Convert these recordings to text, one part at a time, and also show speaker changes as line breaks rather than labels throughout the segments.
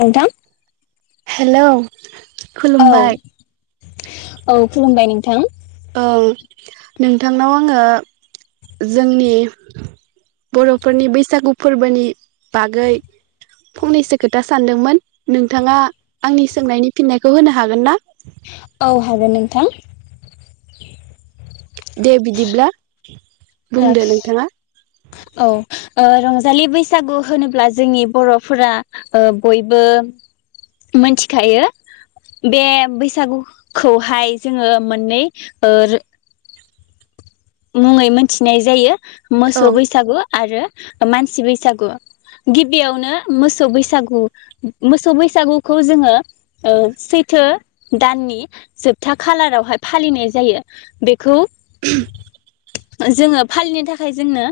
नोंथां
हेलौ
औ
खुलुमबाय
औ खुलुमबाय नोंथां
औ नोंथांनाव आङो जोंनि बर'फोरनि बैसागु फोरबोनि बागै फंनैसो खोथा सानदोंमोन। नोंथाङा आंनि सोंनायनि फिननायखौ होनो हागोन ना?
औ हागोन नोंथां।
दे बिदिब्ला बुंदो नोंथाङा
औ ओ रंजालि बैसागु होनोब्ला जोंनि बर'फोरा ओ बयबो मोनथिखायो बे बैसागु खौहाय जोङो मोननै ओ मुङै मोनथि
औ
मोसौ बैसागु आरो मानसि बैसागु गिबियावनो मोसौ बैसागु मोसौ बैसागुखौ जोङो सैथो दाननि जोबथा खालारावहाय फालिनाय जायो बेखौ
[unintelligible]
जोङो फालिनो थाखाय जोंनो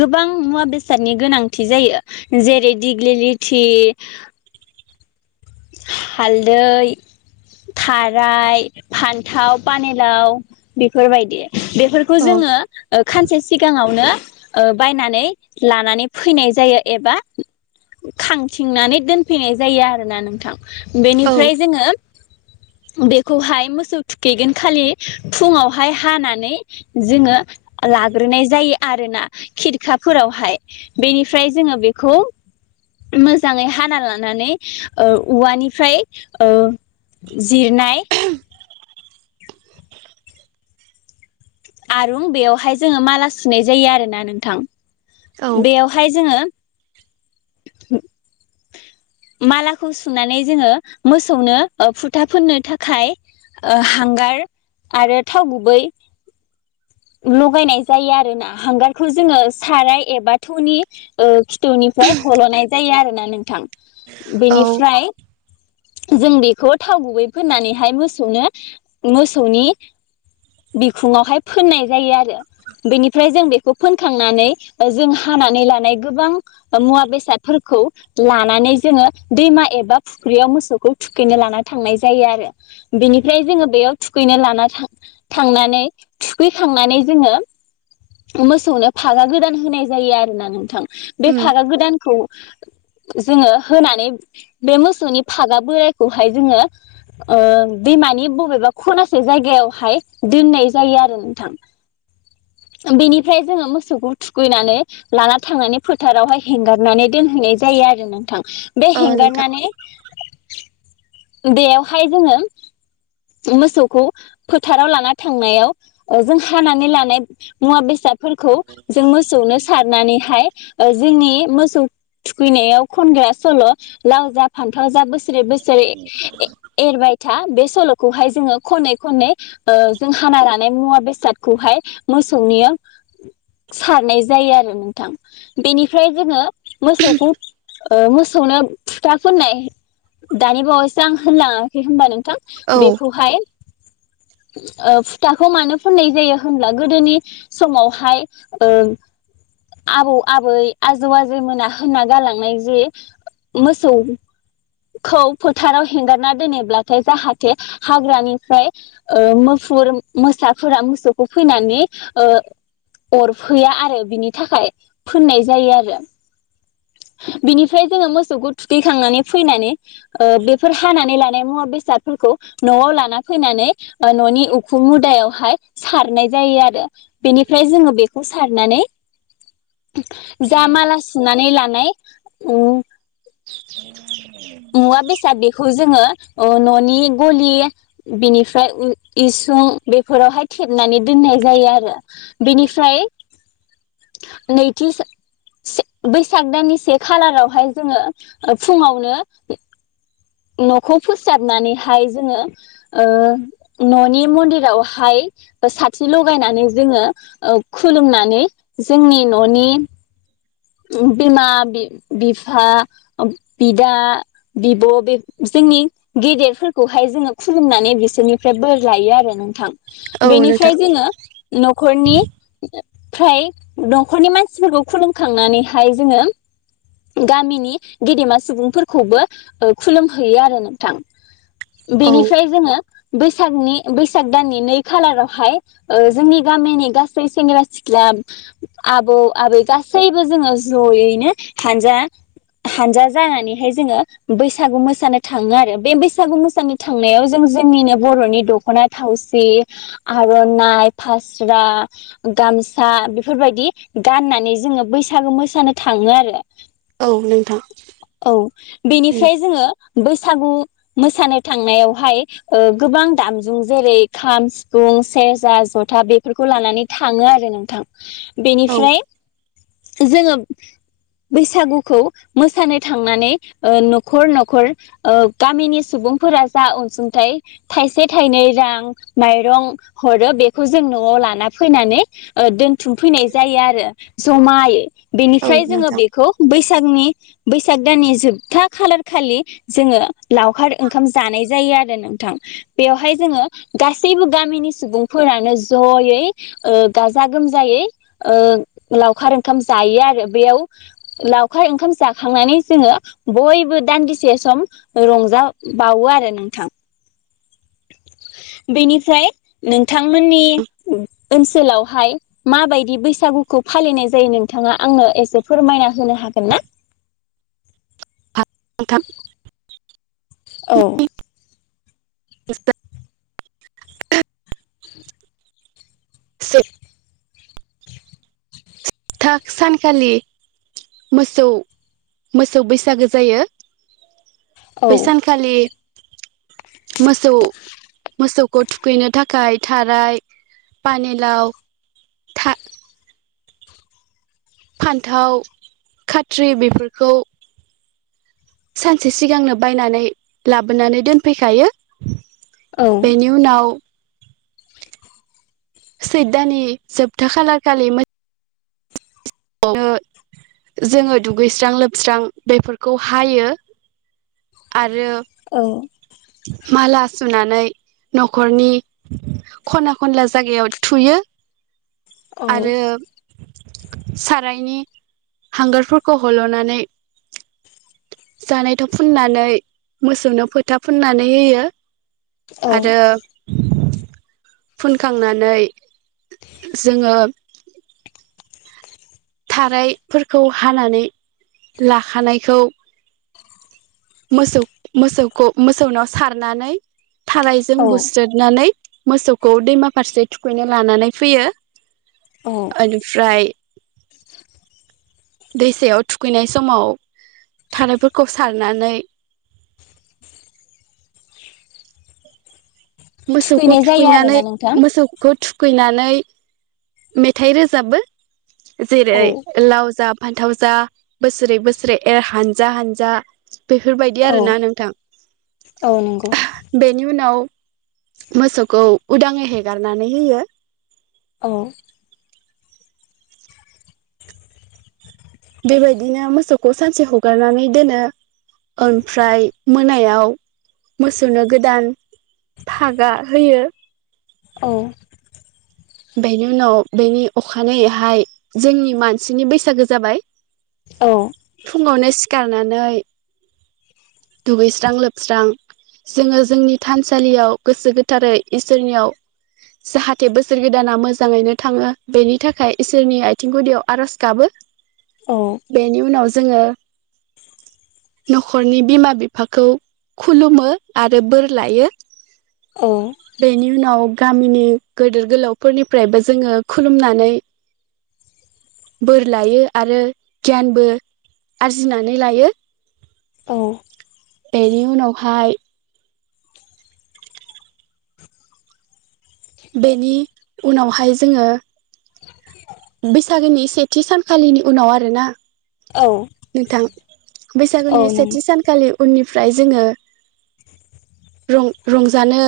गोबां मुवा बेसादनि गोनांथि जायो जेरै दिग्लिलिथि हालदै थाराय फान्थाव पानेलाव बेफोरबायदि बेफोरखौ
औ
जोङो ओ खानसे सिगाङावनो ओ बायनानै लानानै फैनाय जायो एबा खांथिंनानै दोनफैनाय जायो आरोना नों
औ
बेनिफ्राय जोङो बेखौहाय मोसौ थुखैगोन खालि फुङावहाय हानानै जोङो लाग्रोनाय जायो। आरोना खिरखाफोरावहाय बेनिफ्राय जोङो बेखौ मोजाङै हाना लानानै ओ उवानिफ्राय जिरनाय आरुं बेवहाय जोङो माला सुनाय जायो आरोना नोंथां।
औ
बेयावहाय जोङो मालाखौ सुनानै जोङो मोसौनो ओ फुथा फोननो थाखाय ओ हांगार आरो थाव गुबै लगायनाय जायो आरो ना हांगारखौ जोङो साराय एबा थौनि ओ खिथुनिफ्राय हल'नाय जायो आरो ना नोंथां।
औ
बेनिफ्राय जों बेखौ थाव गुबै फोननानैहाय मोसौनो मोसौनि बिखुंङावहाय फोननाय जायो आरो बेनिफ्राय जों बेखौ फोनखांनानै ओ जों हानानै लानाय गोबां ओ मुवा बेसादफोरखौ लानानै जोङो दैमा एबा फुख्रियाव मोसौखौ थुखैनो लाना थांनाय जायो आरो बेनिफ्राय जोङो बेयाव थुखैनो लाना थां थांनानै थुखैखांनानै जोङो मोसौनो फागा गोदान होनाय जायो आरोना नोंथां। बे
उम
फारा गोदानखौ जोङो होनानै बे मोसौनि फागा बोरायखौहाय जोङो ओ दैमानि बबेबा खनासे जायगायावहाय दोननाय जायो आरो नोंथां बेनिफ्राय जोङो मोसौखौ थुखैनानै लाना थांनानै फोथारावहाय हेंगारनानै दोनहैनाय जायो आरो नोंथां। बे
ओ नोंथां
हेंगारनानै बेवहाय जोंङो मोसौखौ फोथाराव लाना थांनायाव जों हानानै लानाय मुवा बेसाद फोरखौ जों मोसौनो सारनानैहाय ओ जोंनि मोसौ थुखैनायाव खनग्रा सल' लाव जा फान्थाव जा बोसोरे बोसोरे एरबाय था बे सल' खौहाय जोङो खनै खनै ओ जों हाना लानाय मुवा बेसादखौहाय मोसौनिया सारनाय जायो आरो नोंथां बेनिफ्राय जोङो मोसौखौ ओ मोसौनो फुथा फोननाय दानि बावैसो आं होनलाङाखै होनबा नोंथां
औ
बेखौहाय ओ फुथाखौ मानो फुननाय जायो होनब्ला गोदोनि समावहाय ओ आबौ आबै आजौ आजैमोना होनना गालांनाय जे मोसौखौ फोथाराव हेंगारना दोनोब्लाथाय जाहाथ जाहाथे हाग्रानिफ्राय ओ मुफुर मोसाफोरा मोसौखौ फैनानै ओ अरफैया आरो बिनि थाखाय फोननाय जायो आरो। बेनिफ्राय जोङो मोसौखौ थुखैखांनानै फैनानै ओ बेफोर हानानै लानाय मुवा बेसादफोरखौ न'आव लाना फैनानै ओ न'नि उखुम मुदायावहाय सारनाय जायो आरो बेनिफ्राय जोङो बेखौ सारनानै जा माला सुनानै ला। नाय उम। मुया बेसादबेखौ जा जोङो ओ न'नि गलि बिनिफ्राय उ इसुं बेफोरावहाय थेबनानै दोननाय जायो आरो बेनिफ्राय नैथि सा सि बैसाग दाननि से खालारावहाय जोंङो फुङावनो [inaudible] न'खौ फोसाबनानैहाय जोंङो ओ न'नि मन्दिरावहाय साथि लगायनानै जोङो ओ खुलुमनानै जोंनि न'नि बिमा बि बिफा ओब बिदा बिब' बिब जोंनि गेदेरफोरखौहाय जोङो खुलुमनानै बिसोरनिफ्राय बोर लायो आरो नोंथां।
औ नोंथां
बेनिफ्राय जोङो न'खरनि फ्राय न'खरनि मानसिफोरखौ खुलुमखांनानैहाय जोंङो गामिनि गेदेमा सुबुंफोरखौबो ओ खुलुम हैयो आरो नोंथां।
औ
बेनिफ्राय जोङो बैसागनि बैसाग दाननि नै खालारावहाय ओ जोंनि गामिनि गासै सेंग्रा सिख्ला आब आबौ आबै गासैबो जोङो जयैनो हानजा हानजा जानानैहाय जोङो बैसागु मोसा मोसानो थाङो आरो बे बैसागु मोसानो थांनायाव जों जोंनिनो बर'नि दख'ना थावसि आर'नाइ फास्रा गामसा बेफोरबायदि गाननानै जोङो बैसागु मोसानो थाङो आरो।
औ नोंथां
औ
उम
बेनिफ्राय जोङो बैसागु मोसानो थांनायावहाय ओ गोबां दामजु जेरै खाम सिफुं सेरजा जथ था बेफोरखौ लानानै थाङो आरो नोंथां।
औ
बेनिफ्राय जोङो बैसागुखौ मोसानो थांनानै ओ न'खर न'खर ओ गामिनि सुबुंफोरा जा अनसुंथाइ थाइसे थाइनै रां माइरं हरो बेखौ जों न'आव लाना फैनानै ओ दोन थुमफैनाय जायो आरो जमायै
औ
बेनिफ्राय जोङो
नोंथां
बेखौ बैसागनि बैसाग दाननि जोबथा खालार खालि जोंङो लावखार ओंखाम जानाय जायो आरो नोंथां बेयावहाय जोङो गासैबो गामिनि सुबुंफोरानो जयै ओ गाजा गोमजायै ओ लावखार ओंखाम जायो आरो बेयाव लावखार ओंखाम जाखांनानै जोंङो बयबो दानदिसे स सम रंज बावो आरो नोंथां बेनिफ्राय नों थांमोननि ओनसोलावहाय माबायदि बैसागुखौ फालिनाय जायो नोंथाङा आंनो एसे फोरमायना होनो हागोन ना
थाम
औ
ए [unintelligible] से थाग सानखालि मोसौ मोसौ बैसागो जायो
औ
बैसानखालि मोसौ मोसौखौ थुखैनो थाखाय थाराय पानिलाव था फान्थाव खाथ्रि बेफोरखौ सानसे सिगांनो बायनानै लाबोनानै दोनफैखायो
औ
बेनि उनाव सैद दाननि जोबथा खालारखालि मो जोंङो दुगैस्रां लोबस्रां बेफोरखौ हायो आरो
औ
माला सुनानै नखरनि खना खनला जायगायाव थुयो आरो सारायनि हांगारफोरखौ हलनानै जानाय थाव फुननानै मोसौनो फोथाब फुननानै होयो
औ
आरो फुनखांनानै जोंङो थारायफोरखौ हानानै लाखानायखौ मोसौ मोसौखौ मोसौनाव सारनानै थारायजों
औ
बुस्रदनानै मोसौखौ दैमा फारसे थुखैनो लानानै फैयो
औ
ओनिफ्राय दैसायाव थुखैनाय समाव थारायफोरखौ सारनानै मोसौखौ
थुखैनाय जायो
थुखैनानै
आरोना नोंथां
मोसौखौ थुख थुखैनानै मेथाइ रोजाबो जिरै
औ
लाव जा फान्थाव जा बोसोरै बोसोरै एर हानजा हानजा बेफोरबायदि
औ
आरोना नोंथां
औ नंगौ
बेनि उनाव मोसौखौ उदाङै हेगारनानै होयो
औ
बेबायदिनो मोसौखौ सानसे हगारनानै दोनो ओमफ्राय मोनायाव मोसौनो गोदान फागा होयो
औ
बेनि उनाव बेनि अखानायैहाय जोंनि मानसिनि बैसागो जाबाय
औ
फुङावनो सिखार दुगैस्रां लोबस्रां जोंङो जोंनि थानसालियाव गोसो गोथारै इसोरनियाव जाहाथे बो बोसोर गोदाना मोजाङैनो थांङो बेनि थाखाय इसोरनि आथिं गुदियाव आरज गाबो बेनिउनाव जोंङो
[inaudible]
न'खरनि बिमा बिफाखौ खुलुमो आरो बोर लायो।
औ
बैनि उनाव। गामिनि गोदोर। गोलावफोरनिफ्रायबो जोङो खुलुमनानै। बोर लायो आरो गियानबो आरजिनानै लायो बेनि उनावहाय। बेनि उनावहाय जोङो। बैसागोनि सेथि सानखालिनि उनाव आरोना।
औ।
नोंथां।
औ
बैसागुनि
नंगौ औ
सेथि सानखालि। उननिफ्राय जोङो रंग रंजानो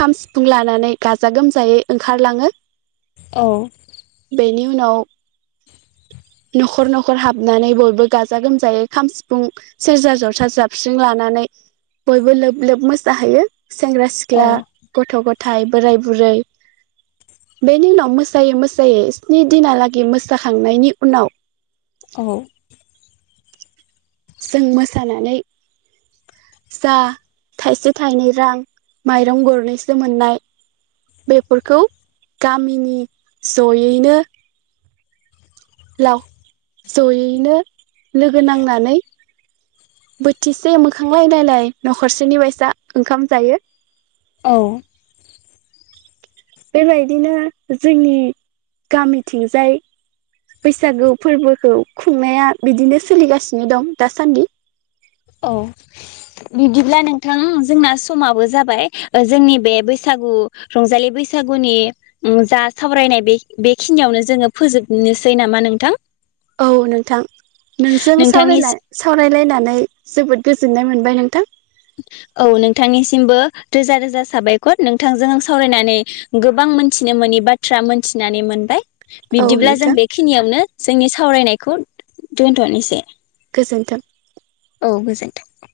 खाम सिफुं लानानै गाजा गोमजायै ओंखारलाङो।
औ।
बेनि उनाव न'ख न'खर हाबनानै बयबो। गाजा गोमजायै खाम सिफुं सेरजा जथा जाबस्रिं लानानै बयबो लोब लोब मोसाहैयो। सेंग्रा सिख्ला गथ' गथ। फिथाइ बोराय बुरै बेनि उनाव मोसायै मोसायै स्नि दिनालागै मोसाखांनायनि उनाव।
औ।
जों मोसानानै जा थाइसे थाइनै रां माइरं गरनैसो मोननाय बेफोरखौ गामिनि जयैनो। लाव जयैनो लोगो नांनानै बोथिसे मोखांलाय नायलाय न'खरसेनि बायसा ओंखाम जायो।
औ।
बेबायदिनो जोंनि गामिथिंजाय बैसागु फोरबोखौ खुंनाया बिदिनो सोलिगासिनो दं दासान्दि।
औ बिदिब्ला नोंथां जोंना समाबो जाबाय जोंनि बे बैसागु रंजालि बैसागुनि जा सावरायनाय बे बेखिनियावनो जोङो फोजोबनोसै नामा नोंथां।
औ नोंथां नोंजों साव
नोंथांनि
सावरायलायनानै। जोबोद गोजोननाय मोनबाय नोंथां।
औ नोंथांनिसिमबो रोजा रोजा साबायखर नोंथांजों आं सावरायनानै गोबां मोनथिनो मोननि बाथ्रा मोनथिनानै मोनबाय।
औ
बिब्दिब्ला जों
नोंथां
बेखिनियावनो। जोंनि सावरायनायखौ दोनथ'नोसै।
गोजोन्थों।
औ गोजोन्थों।